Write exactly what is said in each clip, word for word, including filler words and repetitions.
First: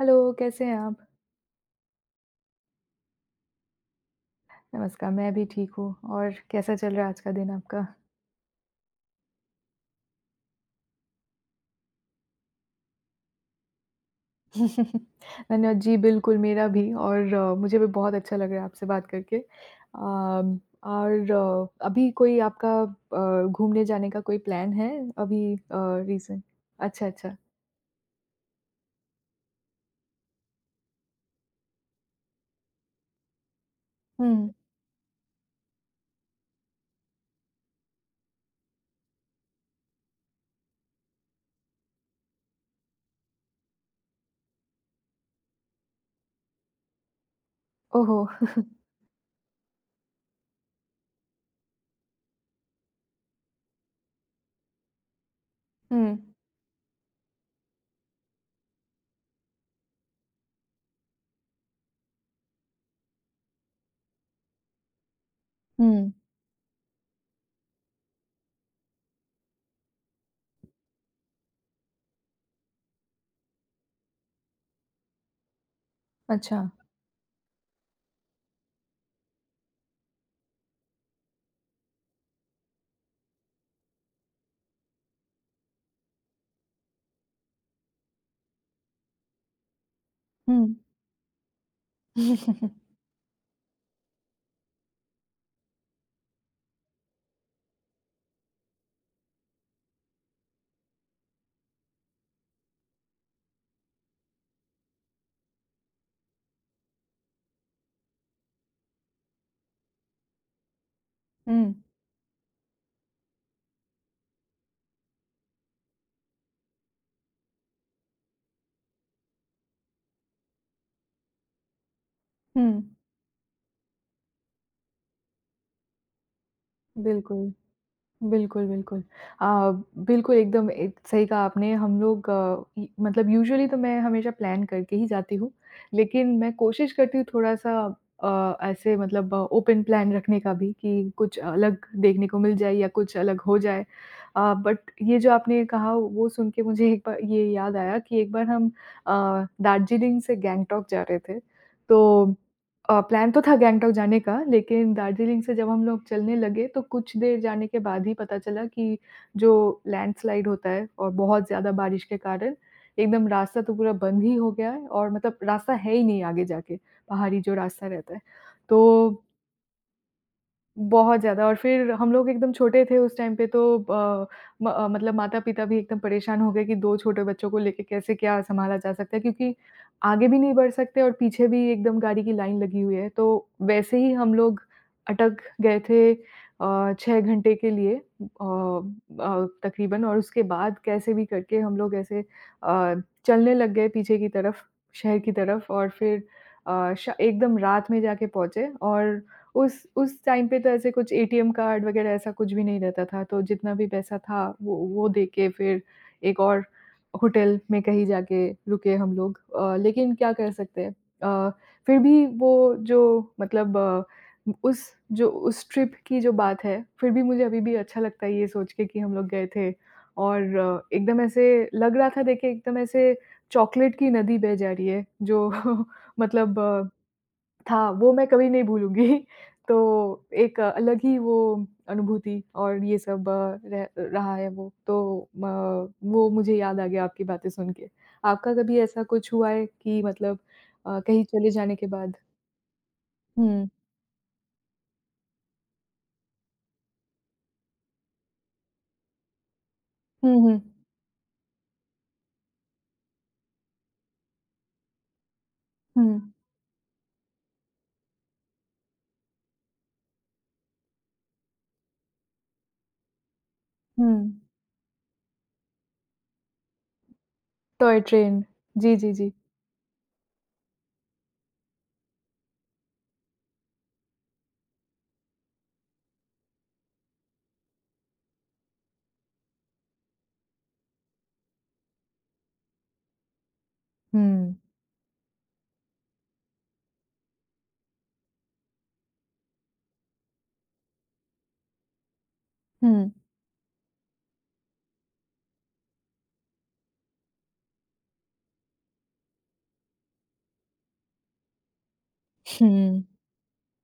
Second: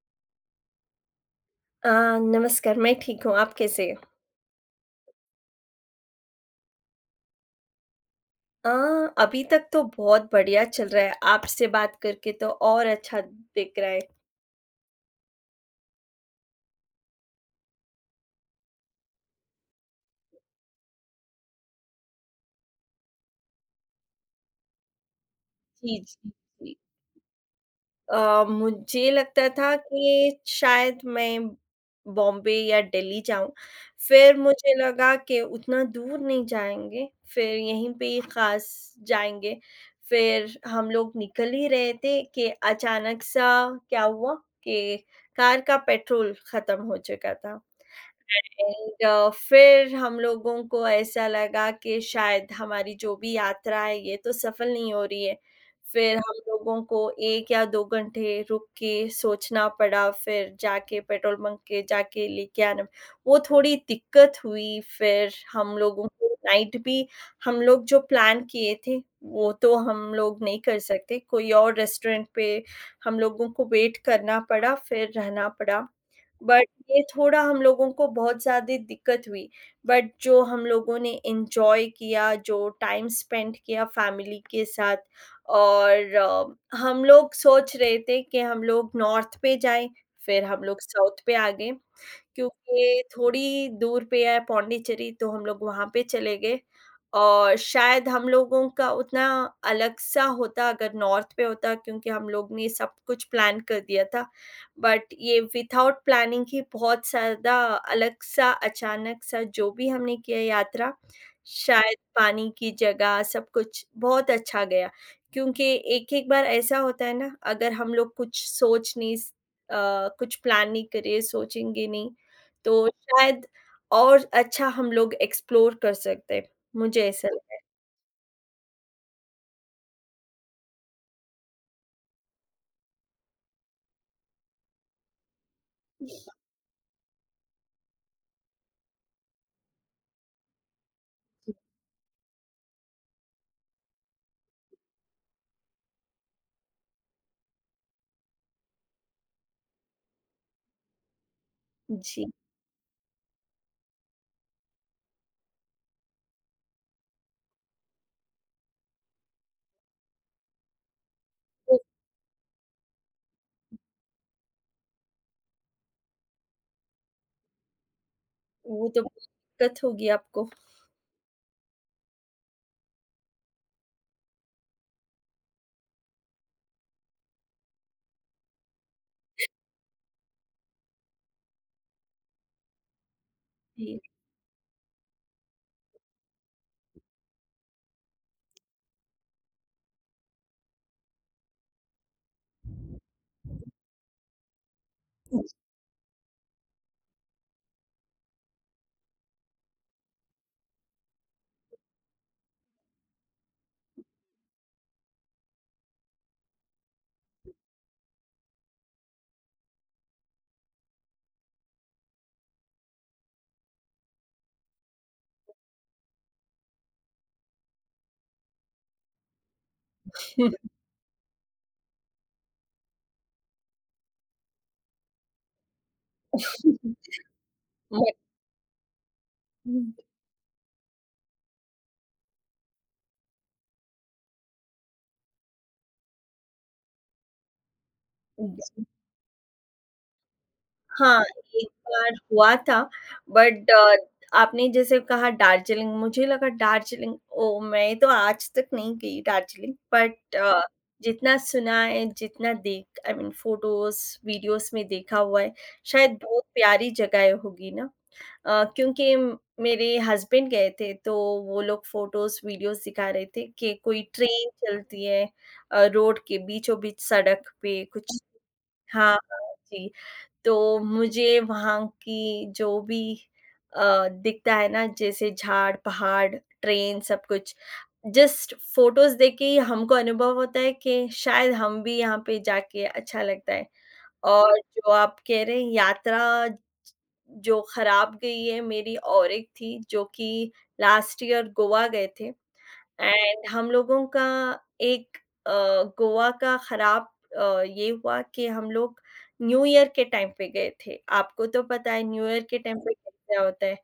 Hello, कैसे हैं आप? अ, नमस्कार, मैं ठीक हूँ, आप कैसे हैं? नमस्कार, मैं भी ठीक हूँ और कैसा चल रहा है आज का दिन आपका? अ, अभी तक तो बहुत बढ़िया चल रहा है, आपसे बात करके तो और अच्छा दिख रहा है। धन्यवाद। जी, बिल्कुल मेरा भी और अ, मुझे भी बहुत अच्छा लग रहा है आपसे बात करके। अम, और अ, अभी कोई आपका अ, घूमने जाने का कोई प्लान है अभी अ, जी, जी, रीसेंट? जी। अच्छा, अच्छा। अ, मुझे लगता था कि शायद मैं बॉम्बे या दिल्ली जाऊँ, फिर हुँ। मुझे लगा कि उतना दूर नहीं जाएँगे, फिर यहीं पे ही खास जाएँगे। फिर हम लोग निकल ही रहे थे कि अचानक सा क्या हुआ कि कार का पेट्रोल खत्म हो चुका था। ओहो! एंड अ, फिर हम लोगों को ऐसा लगा कि शायद हमारी जो भी यात्रा है ये तो सफल नहीं हो रही है। फिर हुँ, हम लोगों को एक या दो घंटे रुक के सोचना पड़ा, फिर जाके पेट्रोल बंक के जाके लेके आना वो थोड़ी दिक्कत हुई, फिर हम लोगों हुँ। को नाइट भी हम लोग जो प्लान किए थे, वो तो हम लोग नहीं कर सकते, कोई और रेस्टोरेंट पे हम लोगों को वेट करना पड़ा, फिर रहना पड़ा। अच्छा। बट ये थोड़ा हम लोगों को बहुत ज़्यादा दिक्कत हुई, बट जो हम लोगों ने एन्जॉय किया, जो टाइम स्पेंड किया फैमिली के साथ और अ, हम लोग सोच रहे थे कि हम लोग नॉर्थ पे जाएँ, फिर हुँ। हम लोग साउथ पे आ गए। क्योंकि थोड़ी दूर पे है पौंडीचेरी तो हम लोग वहाँ पे चले गए और शायद हम लोगों का उतना अलग-सा होता अगर नॉर्थ पे होता क्योंकि हम लोग ने सब कुछ प्लान कर दिया था। बट ये विथआउट प्लानिंग ही बहुत ज़्यादा अलग-सा अचानक-सा जो भी हमने किया यात्रा, हुँ, शायद पानी की जगह सब कुछ बहुत अच्छा गया। क्योंकि एक-एक बार ऐसा होता है ना अगर हम लोग कुछ सोच नहीं स अ, कुछ प्लान नहीं करे, सोचेंगे नहीं हुँ, तो शायद और अच्छा हम लोग एक्सप्लोर कर सकते हैं, मुझे ऐसा बिल्कुल। लगता है। बिल्कुल, बिल्कुल। अ, बिल्कुल एकदम एक सही कहा आपने हम लोग अ, इ मतलब यूजुअली तो मैं हमेशा प्लान करके ही जाती हूँ। लेकिन मैं कोशिश करती हूँ थोड़ा-सा अ, ऐसे मतलब ओपन प्लान रखने का भी कि कुछ अलग देखने को मिल जाए या कुछ अलग हो जाए। अ, बट ये जो आपने कहा वो सुन के मुझे एक बार ये याद आया कि एक बार हम अ, दार्जिलिंग से गैंगटॉक जा रहे थे। जी, तो अ, प्लान तो था गैंगटॉक जाने का, लेकिन दार्जिलिंग से जब हम लोग चलने लगे, तो कुछ देर जाने के बाद ही पता चला कि जो लैंडस्लाइड होता है और बहुत ज़्यादा तो बारिश के कारण एकदम रास्ता तो पूरा बंद ही हो गया है और मतलब रास्ता है ही नहीं आगे जाके, पहाड़ी जो रास्ता रहता है। तो वो तो दिक्कत होगी आपको। बहुत ज़्यादा और फिर हम लोग एकदम छोटे थे उस टाइम पे तो अ, म अ, मतलब माता-पिता भी एकदम परेशान हो गए कि दो छोटे बच्चों को लेके कैसे क्या सँभाला जा सकता है क्योंकि आगे भी नहीं बढ़ सकते और पीछे भी एकदम गाड़ी की लाइन लगी हुई है। तो वैसे जी। ही हम लोग अटक गए थे अ, छह घंटे के लिए अ अ, तकरीबन और उसके बाद कैसे भी करके हम लोग ऐसे अ, चलने लग गए पीछे की तरफ, शहर की तरफ और फिर अ, श एकदम रात में जाके पहुँचे और उस उस टाइम पे तो ऐसे कुछ ए टी एम कार्ड वगैरह ऐसा कुछ भी नहीं रहता था, तो जितना भी पैसा था वो वो दे के फिर एक और होटल में कहीं जाके रुके हम लोग, अ, लेकिन क्या कर सकते हैं? अ, फिर भी वो जो मतलब अ, उस जो उस ट्रिप की जो बात है, फिर भी मुझे अभी भी अच्छा लगता है ये सोच के कि हम लोग गए थे और अ, एकदम ऐसे लग रहा था, देखिए एकदम ऐसे चॉकलेट की नदी बह जा रही है जो मतलब अ, था, मैं वो मैं कभी नहीं भूलूँगी। तो एक अलग ही वो अनुभूति और ये सब अ, रह रहा है वो। तो म वो मुझे याद आ गया आपकी बातें सुन के। आपका कभी जी, ऐसा कुछ हुआ है कि मतलब अ, हाँ, कहीं चले एक जाने के बार बाद? हुआ था हुँ। बट आपने जैसे कहा दार्जिलिंग, मुझे लगा दार्जिलिंग ओह! मैं तो आज तक नहीं गई दार्जिलिंग बट हुँ, अ, हुँ। जितना सुना है, जितना देख आई मीन फ़ोटोज़, वीडियोज़ में देखा हुआ है, शायद हुँ, बहुत प्यारी जगह होगी ना? अ, क्योंकि म- मेरे हस्बैंड गए थे तो वो लोग फ़ोटोज़, वीडियोज़ दिखा रहे थे कि कोई हुँ। ट्रेन चलती है अ, रोड के बीचों-बीच सड़क पे टॉय कुछ ट्रेन। जी, जी, हाँ, जी। हाँ, जी। तो मुझे वहाँ की जो भी अ, दिखता है ना जैसे झाड़, पहाड़, ट्रेन सब कुछ जस्ट फ़ोटोज़ देख के ही हमको अनुभव होता है कि शायद हम भी यहाँ पे जाके अच्छा लगता है। हुँ, और जो आप कह रहे हैं यात्रा जो ख़राब गई है मेरी और एक थी जो कि लास्ट ईयर गोवा गए थे। हुँ, एंड हम लोगों का एक अ, गोवा का ख़राब अ, ये हुआ कि हम लोग न्यू ईयर के टाइम पे गए थे। आपको तो पता है न्यू ईयर के हुँ। टाइम पे क्या होता है,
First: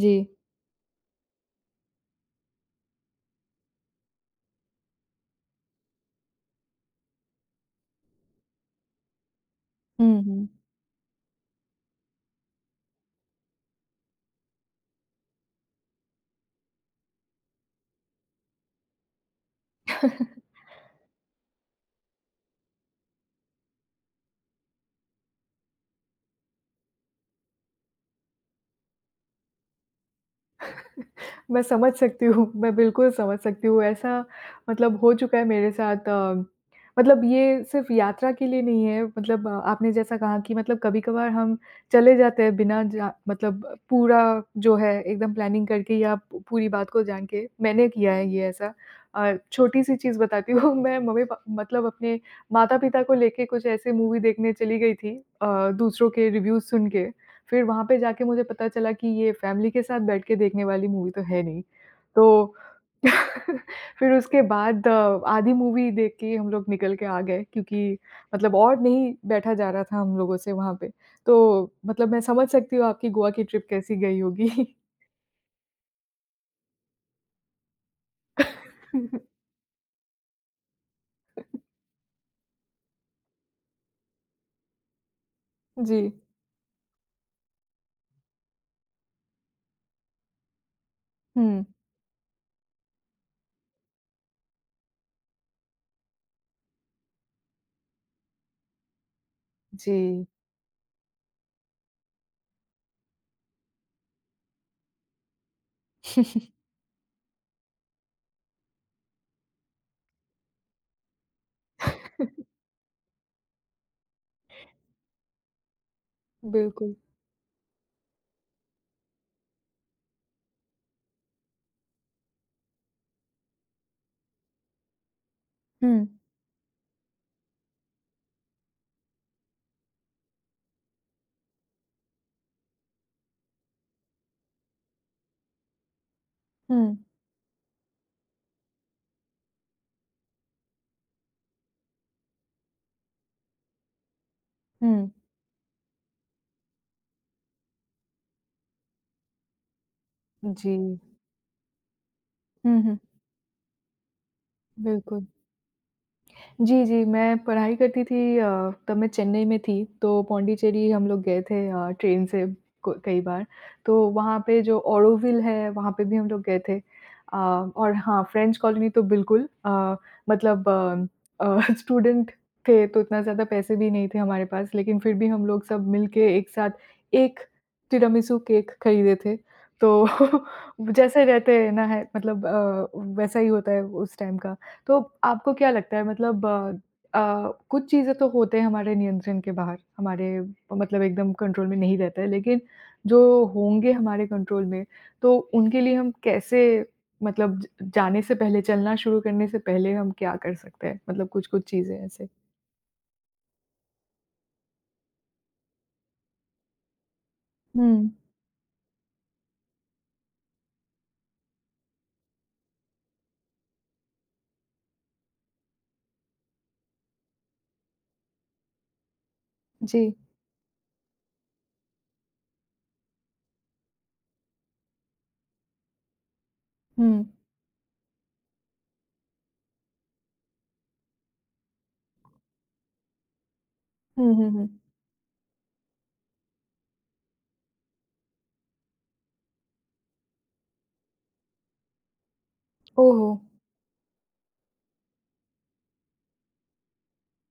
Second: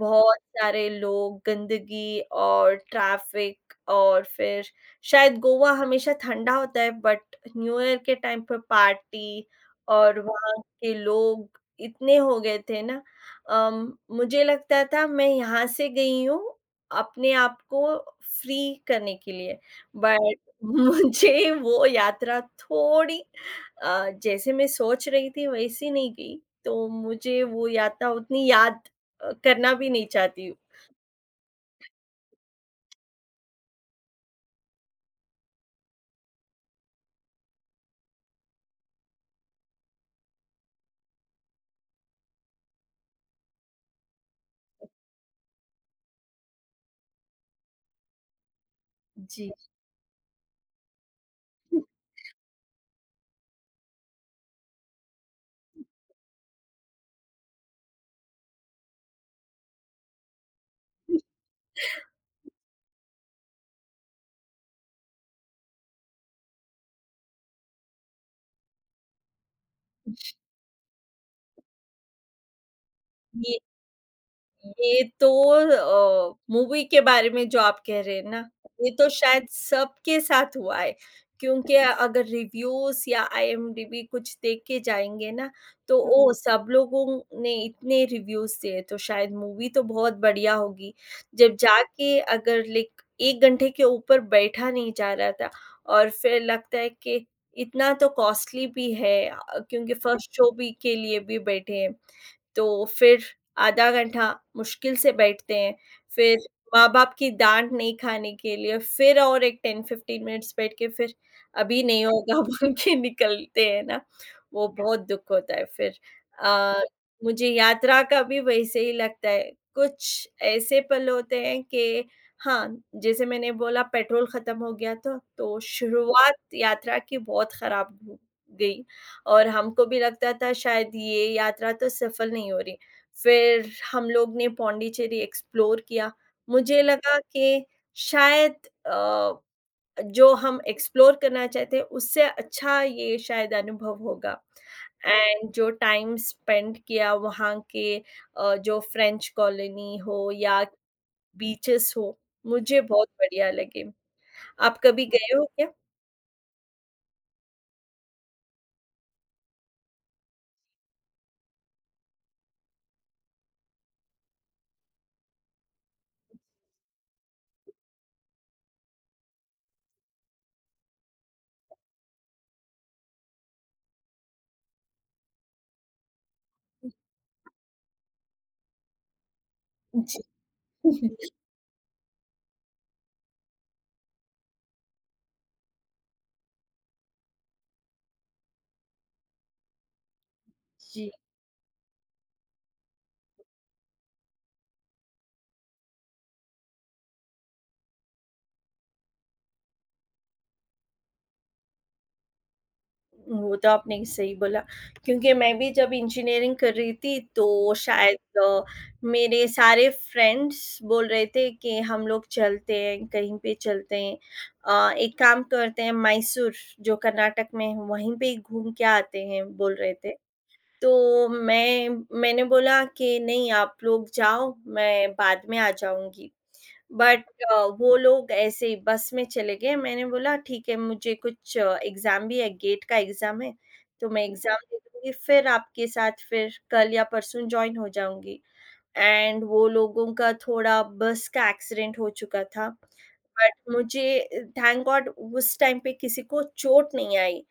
जी। सारे लोग, गंदगी और ट्रैफ़िक और फिर शायद गोवा हमेशा ठंडा होता है बट न्यू ईयर के टाइम पे पार्टी और हुँ, हुँ। वहाँ के लोग इतने हो गए थे ना अम, मुझे लगता था मैं यहाँ से गई हूँ अपने आप को फ्री करने के लिए। बट मुझे वो यात्रा थोड़ी अ, जैसे मैं सोच रही थी वैसी नहीं गई, तो मुझे वो यात्रा उतनी याद अ, करना भी नहीं चाहती हूँ। मैं समझ सकती हूँ, मैं बिल्कुल समझ सकती हूँ। ऐसा मतलब हो चुका है मेरे साथ। अ, मतलब ये सिर्फ़ यात्रा के लिए नहीं है, मतलब अ, आपने जैसा कहा कि मतलब कभी-कभार हम चले जाते हैं बिना जा मतलब पूरा जो है एकदम प्लानिंग करके या पू पूरी बात को जान के, मैंने किया है ये ऐसा। अ, जी। छोटी-सी चीज़ बताती हूँ मैं मम्मी-पा मतलब अपने माता-पिता को लेके कुछ ऐसे मूवी देखने चली गई थी अ, दूसरों के रिव्यूज़ सुन के। फिर वहाँ पे जाके मुझे पता चला कि ये फैमिली के साथ बैठ के देखने वाली मूवी तो है नहीं। तो फिर उसके बाद अ, आधी मूवी देख के हम लोग निकल के आ गए क्योंकि मतलब और नहीं बैठा जा रहा था हम लोगों से वहाँ पे। तो मतलब मैं समझ सकती हूँ आपकी गोवा की ये ट्रिप कैसी गई होगी। ये तो अ, मूवी के बारे में जो आप कह रहे हैं ना, ये तो शायद सबके साथ हुआ है, क्योंकि अगर रिव्यूज़ या आईएमडीबी कुछ देख के जाएँगे ना, तो जी। ओह! हुँ। सब लोगों ने इतने रिव्यूज़ दिए, तो शायद मूवी तो बहुत बढ़िया होगी। जब हुँ। जाके अगर लाइक एक घंटे के ऊपर बैठा नहीं जा रहा था और फिर लगता है कि इतना तो कॉस्टली भी है अ, क्योंकि जी। फर्स्ट शो भी के लिए भी बैठे हैं। तो फिर आधा घंटा मुश्किल से बैठते हैं, फिर माँ-बाप की डाँट नहीं खाने के लिए फिर और एक दस पंद्रह मिनट्स बैठ के फिर अभी नहीं होगा बोल के निकलते हैं ना, वो बहुत दुःख होता है फिर। अ, बिल्कुल। मुझे यात्रा का भी वैसे ही लगता है, कुछ ऐसे पल होते हैं कि हाँ, जैसे मैंने बोला पेट्रोल खत्म हो गया था, तो हुँ, शुरुआत यात्रा की बहुत खराब हो गई। और हमको भी लगता था शायद ये यात्रा तो सफल नहीं हो रही। फिर हम लोग ने पॉन्डिचेरी एक्सप्लोर किया। मुझे हुँ, लगा कि शायद अ, जो हम एक्सप्लोर करना चाहते हैं उससे अच्छा ये शायद अनुभव होगा। हुँ। एंड जो टाइम स्पेंड किया वहाँ के अ, जो फ्रेंच कॉलोनी हो या जी। बीचेस हो, मुझे हुँ, हुँ। बहुत बढ़िया लगे। आप कभी बिल्कुल। गए हो क्या? जी, जी, मैं पढ़ाई करती थी, अ, तब मैं चेन्नई में थी, तो पॉन्डिचेरी हम लोग गए थे अ, ट्रेन से क कई बार। तो वहाँ पे जो ऑरोविल है, वहाँ पे भी हम लोग गए थे। अ, और हाँ, फ्रेंच कॉलोनी तो बिल्कुल अ, मतलब अ अ, स्टूडेंट थे, तो इतना ज़्यादा पैसे भी नहीं थे हमारे पास, लेकिन फिर भी हम लोग सब मिल के एक साथ एक तिरामिसू केक खरीदे थे। तो जैसे रहते हैं ना है मतलब, अ, वैसा ही होता है उस टाइम का। तो आपको क्या लगता है मतलब, अ अ, कुछ चीज़ें तो होते हैं हमारे नियंत्रण के बाहर, हमारे मतलब जी। एकदम कंट्रोल में नहीं रहता है, लेकिन जो होंगे हमारे कंट्रोल में, तो उनके लिए हम कैसे मतलब ज जाने से पहले, चलना शुरू करने से पहले हम क्या कर सकते हैं? मतलब कुछ-कुछ चीज़ें ऐसे? वो तो आपने सही बोला, क्योंकि मैं भी जब इंजीनियरिंग कर रही थी तो हुँ। शायद अ, मेरे सारे फ्रेंड्स बोल रहे थे कि हम लोग चलते हैं, कहीं पे चलते हैं। अ, एक काम करते हैं मैसूर जो कर्नाटक में है वहीं पे घूम के आते हैं बोल रहे जी। थे। तो मैं मैंने बोला कि नहीं आप लोग जाओ मैं बाद में आ जाऊँगी। बट हुँ। अ, वो लोग ऐसे ही बस में चले गए। मैंने बोला ठीक है मुझे कुछ एग्ज़ाम भी है, गेट का एग्ज़ाम है, तो मैं हुँ, हुँ, एग्ज़ाम हुँ। दे दूँगी फिर आपके साथ फिर कल या परसों जॉइन हो जाऊँगी। एंड वो लोगों का थोड़ा बस का एक्सीडेंट हो चुका था। ओह हो! बट मुझे थैंक गॉड उस टाइम पे किसी को चोट नहीं आई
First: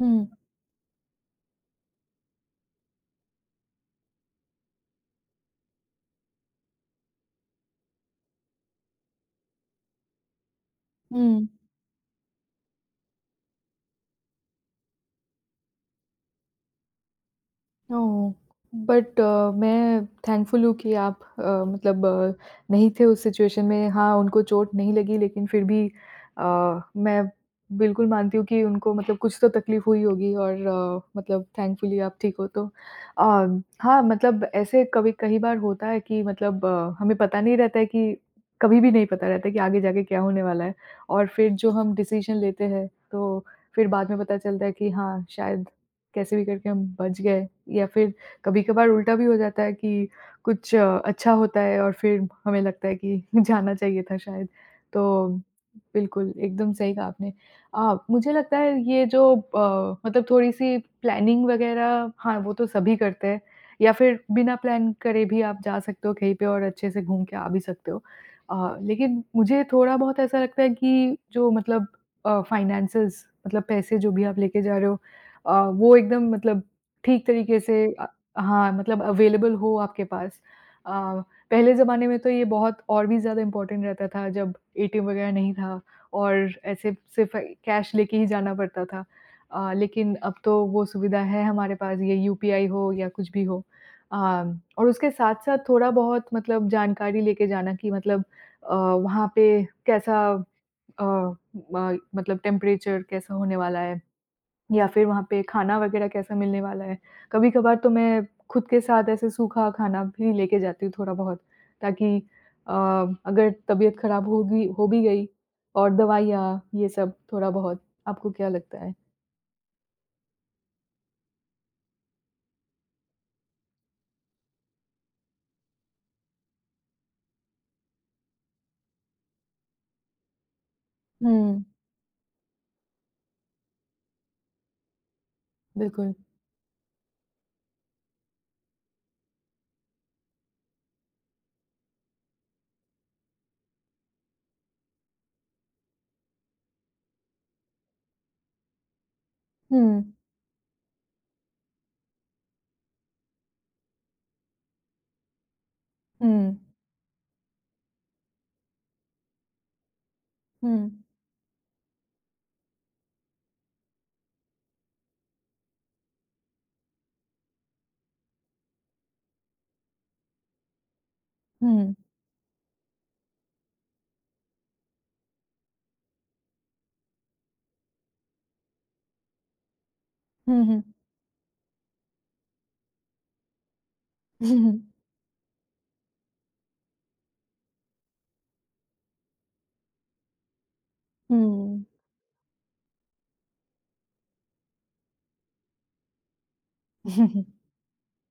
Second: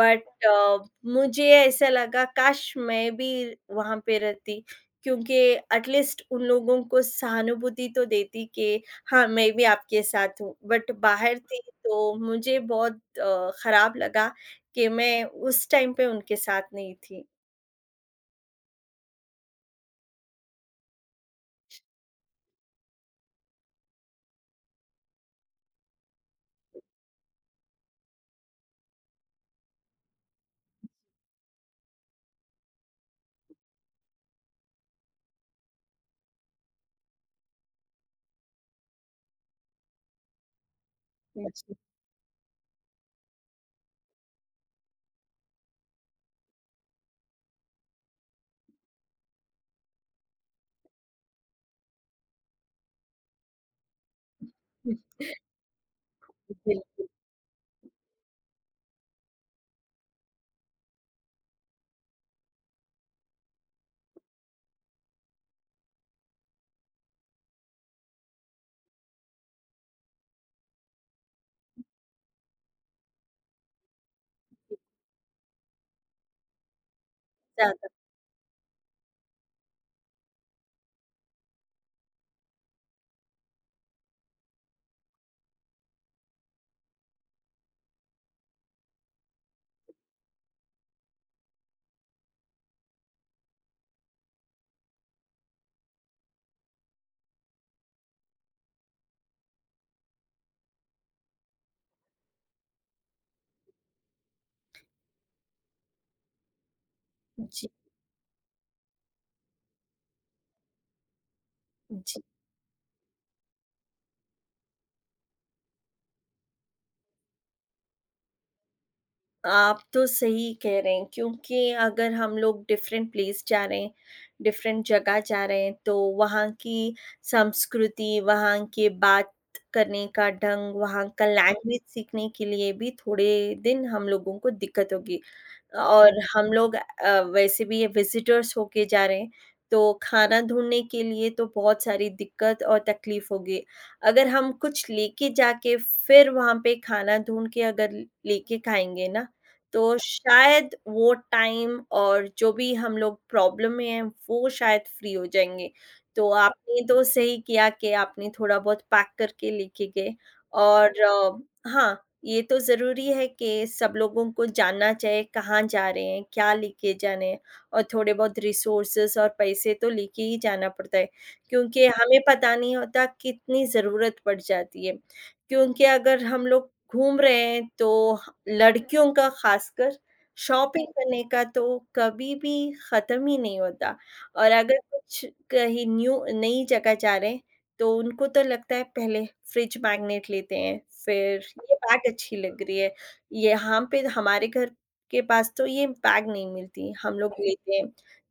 बट हुँ, अ, मुझे ऐसा लगा काश मैं भी वहां पे रहती क्योंकि एटलीस्ट उन लोगों को सहानुभूति तो देती कि हाँ मैं भी आपके साथ हूँ बट बाहर हुँ। थी तो मुझे बहुत अ, खराब लगा कि मैं उस टाइम पे उनके साथ नहीं थी ओह! बट अ, मैं थैंकफुल हूँ कि आप अ, मतलब अ, नहीं थे उस सिचुएशन में। हाँ, उनको चोट नहीं लगी लेकिन फिर भी अ, मैं बिल्कुल मानती हूँ कि उनको मतलब कुछ तो तकलीफ़ हुई होगी और अ, मतलब थैंकफुली आप ठीक हो तो। अ, हाँ, मतलब ऐसे कभी कई बार होता है कि मतलब अ, हमें पता नहीं रहता है कि कभी भी नहीं पता रहता है कि आगे जाके क्या होने वाला है और फिर जो जी, हम डिसीज़न लेते हैं, तो फिर बाद में पता चलता है कि हाँ, शायद कैसे भी करके हम बच गए या फिर कभी-कभार उल्टा भी हो जाता है कि कुछ अ, अच्छा होता है और फिर हमें लगता है कि जाना चाहिए था शायद। तो बिल्कुल, एकदम बिल सही कहा आपने। अ, मुझे लगता है ये जो अ, मतलब थोड़ी-सी प्लानिंग वगैरह, हाँ, वो तो सभी करते हैं या फिर बिना प्लान करे भी आप जा सकते हो कहीं पे और अच्छे से घूम के आ भी सकते हो। अ, लेकिन मुझे थोड़ा-बहुत ऐसा लगता है कि जो मतलब अ, फाइनेंसेस मतलब पैसे जो भी आप लेके जा रहे हो अ, वो एकदम मतलब ठीक तरीके से, ज़्यादा अ, हाँ, मतलब अवेलेबल हो आपके पास। अ, पहले ज़माने में तो ये बहुत और भी ज़्यादा इम्पोर्टेंट रहता था जब ए टी एम वगैरह नहीं था और ऐसे सिर्फ़ कैश लेके ही जाना पड़ता था। अ, लेकिन अब तो वो सुविधा है हमारे पास, ये यू पी आई हो या कुछ भी हो। अ, और उसके साथ-साथ थोड़ा बहुत मतलब जानकारी लेके जाना कि मतलब अ, वहाँ पे कैसा अ, म मतलब टेम्परेचर कैसा होने वाला है। या फिर वहाँ पे खाना वगैरह कैसा मिलने वाला है। जी, कभी-कभार तो मैं खुद के साथ ऐसे सूखा खाना भी लेके जाती हूँ थोड़ा-बहुत ताकि जी। अ, अगर तबीयत ख़राब होगी, हो भी गई, और दवाइयाँ ये सब थोड़ा-बहुत। आपको क्या लगता है? आप तो सही कह रहे हैं क्योंकि अगर हम लोग डिफरेंट प्लेस जा रहे हैं, डिफरेंट जगह जा रहे हैं तो वहाँ की संस्कृति, वहाँ के बात करने का ढंग, वहाँ का हुँ, लैंग्वेज सीखने के लिए भी थोड़े दिन हम लोगों को दिक्कत होगी। बिल्कुल। और हम लोग अ, वैसे भी ये विज़िटर्स होके जा रहे हैं, तो खाना ढूँढने के लिए तो बहुत सारी दिक्कत और तकलीफ़ होगी। अगर हम कुछ लेके जाके फिर वहाँ पे खाना ढूँढ के अगर लेके खाएँगे ना, तो हुँ, शायद वो टाइम और जो भी हम लोग प्रॉब्लम में हैं, वो शायद फ्री हो जाएँगे। तो हुँ, आपने तो सही किया कि आपने थोड़ा बहुत पैक करके लेके गए हुँ, और अ, हाँ, ये तो ज़रूरी है कि सब लोगों को जानना चाहिए कहाँ जा रहे हैं, क्या लेके जाना है और थोड़े बहुत रिसोर्सेज़ और पैसे तो लेके ही जाना पड़ता है, क्योंकि हुँ, हमें पता नहीं होता कितनी ज़रूरत पड़ जाती है। क्योंकि अगर हम लोग घूम रहे हैं, तो लड़कियों का ख़ासकर हुँ, हुँ, शॉपिंग करने का तो कभी भी ख़त्म ही नहीं होता और हुँ, अगर कुछ कहीं न्यू नई जगह जा रहे हैं, तो उनको तो लगता है पहले फ्रिज मैग्नेट लेते हैं, फिर ये हुँ, बैग अच्छी लग रही है, यहाँ पे हमारे घर के पास तो ये बैग नहीं मिलती, हम लोग लेते हैं।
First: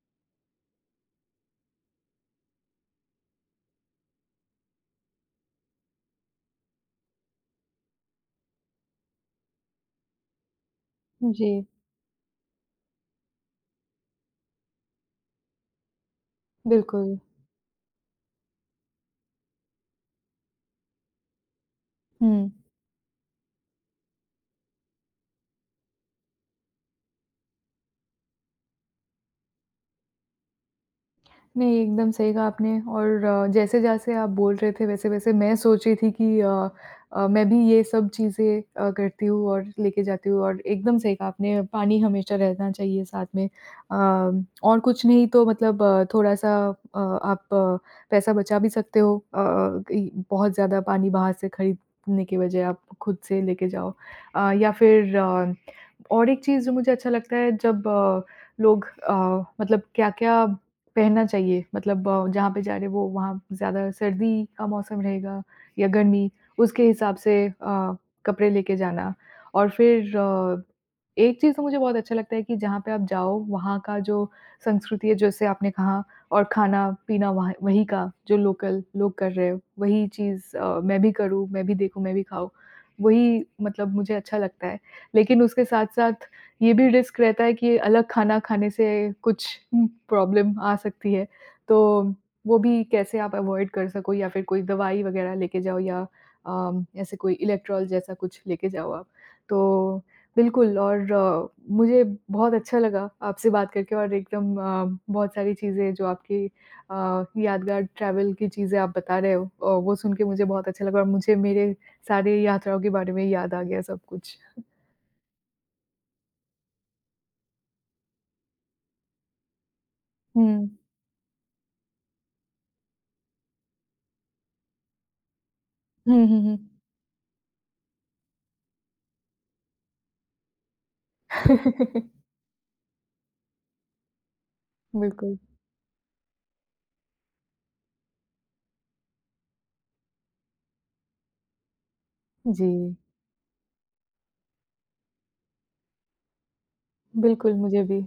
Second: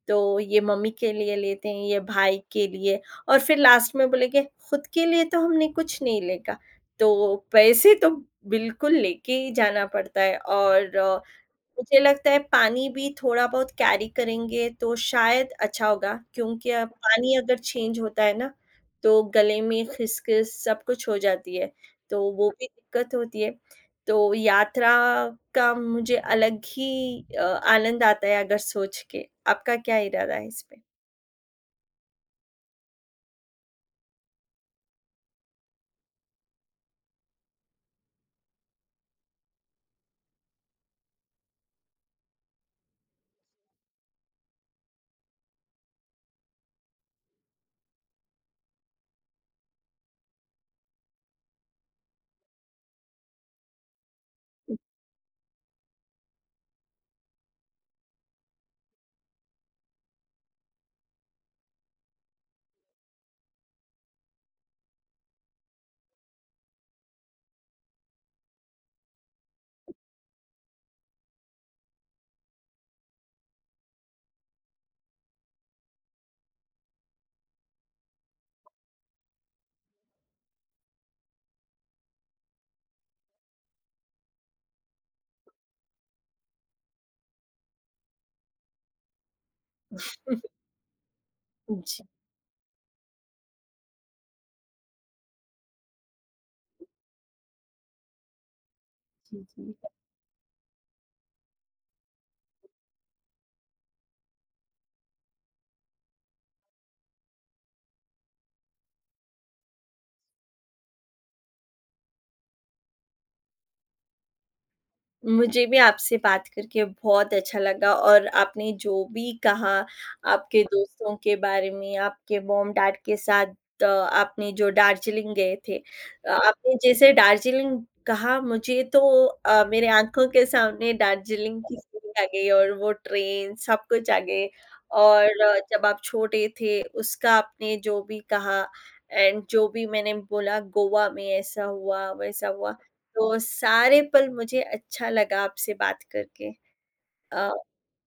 तो ये मम्मी के लिए लेते हैं, ये भाई के लिए और फिर लास्ट में बोलेंगे, "खुद के लिए तो हमने कुछ नहीं लेगा।" तो पैसे तो बिल्कुल लेके ही जाना पड़ता है और अ, जी, मुझे लगता है पानी भी थोड़ा बहुत कैरी करेंगे तो शायद अच्छा होगा क्योंकि अब बिल्कुल। पानी अगर चेंज होता है ना तो गले में खिसखिस सब कुछ हो जाती है तो वो हुँ। भी दिक्कत होती है तो यात्रा का मुझे अलग ही अ, आनंद आता है अगर सोच के आपका क्या इरादा है इस पे नहीं, एकदम सही कहा आपने और अ, जैसे-जैसे आप बोल रहे थे वैसे-वैसे मैं सोच रही थी कि अ अ, मैं भी ये सब चीज़ें अ, करती हूँ और लेके जाती हूँ और एकदम सही कहा आपने, पानी हमेशा रहना चाहिए साथ में। अ, और कुछ नहीं तो मतलब अ, थोड़ा-सा अ, आप अ, पैसा बचा भी सकते हो अ, इ बहुत ज़्यादा पानी बाहर से खरीदने के बजाय आप खुद से लेके जाओ। अ, या फिर अ और एक चीज़ जो मुझे अच्छा लगता है जब अ, लोग अ, मतलब क्या-क्या पहनना चाहिए, मतलब अ, जहाँ पे जा रहे हैं वो वहाँ ज़्यादा सर्दी का मौसम रहेगा या गर्मी, उसके हिसाब से अ, कपड़े लेके जाना। और फिर अ, एक चीज़ तो मुझे बहुत अच्छा लगता है कि जहाँ पे आप जाओ वहाँ का जो संस्कृति है जैसे आपने कहा, और खाना-पीना वहाँ वहीं का जो लोकल लोग कर रहे हैं, वही चीज़ अ, मैं भी करूँ, मैं भी देखूँ, मैं भी खाऊँ, वही मतलब मुझे अच्छा लगता है। लेकिन उसके साथ-साथ ये भी रिस्क रहता है कि अलग खाना खाने से कुछ उम, प्रॉब्लम आ सकती है। जी तो वो भी कैसे आप अवॉइड कर सको या फिर कोई दवाई वगैरह लेके जाओ या अम, ऐसे कोई इलेक्ट्रॉल जैसा कुछ लेके जाओ आप। जी जी तो बिल्कुल, और अ, मुझे बहुत अच्छा लगा आपसे बात करके और एकदम अ, बहुत सारी चीज़ें जो आपकी अ, यादगार ट्रैवल की चीज़ें आप बता रहे हो, अ, वो सुन के मुझे बहुत अच्छा लगा और मुझे मेरे सारे यात्राओं के बारे में याद आ गया सब कुछ। मुझे भी आपसे बात करके बहुत अच्छा लगा और आपने जो भी कहा हुँ। आपके दोस्तों के बारे में, आपके मॉम-डैड के साथ अ, आपने जो दार्जिलिंग गए थे। हुँ, अ, हुँ, हुँ। आपने जैसे दार्जिलिंग कहा मुझे तो अ, मेरे आँखों के सामने दार्जिलिंग की सीनरी आ गई और वो ट्रेन सब कुछ आ गए बिल्कुल, और अ, जब आप छोटे थे उसका आपने जो भी कहा एंड जो भी मैंने बोला गोवा में ऐसा हुआ, वैसा जी। हुआ। तो सारे पल मुझे अच्छा लगा आपसे बात करके। अ, बिल्कुल, मुझे भी।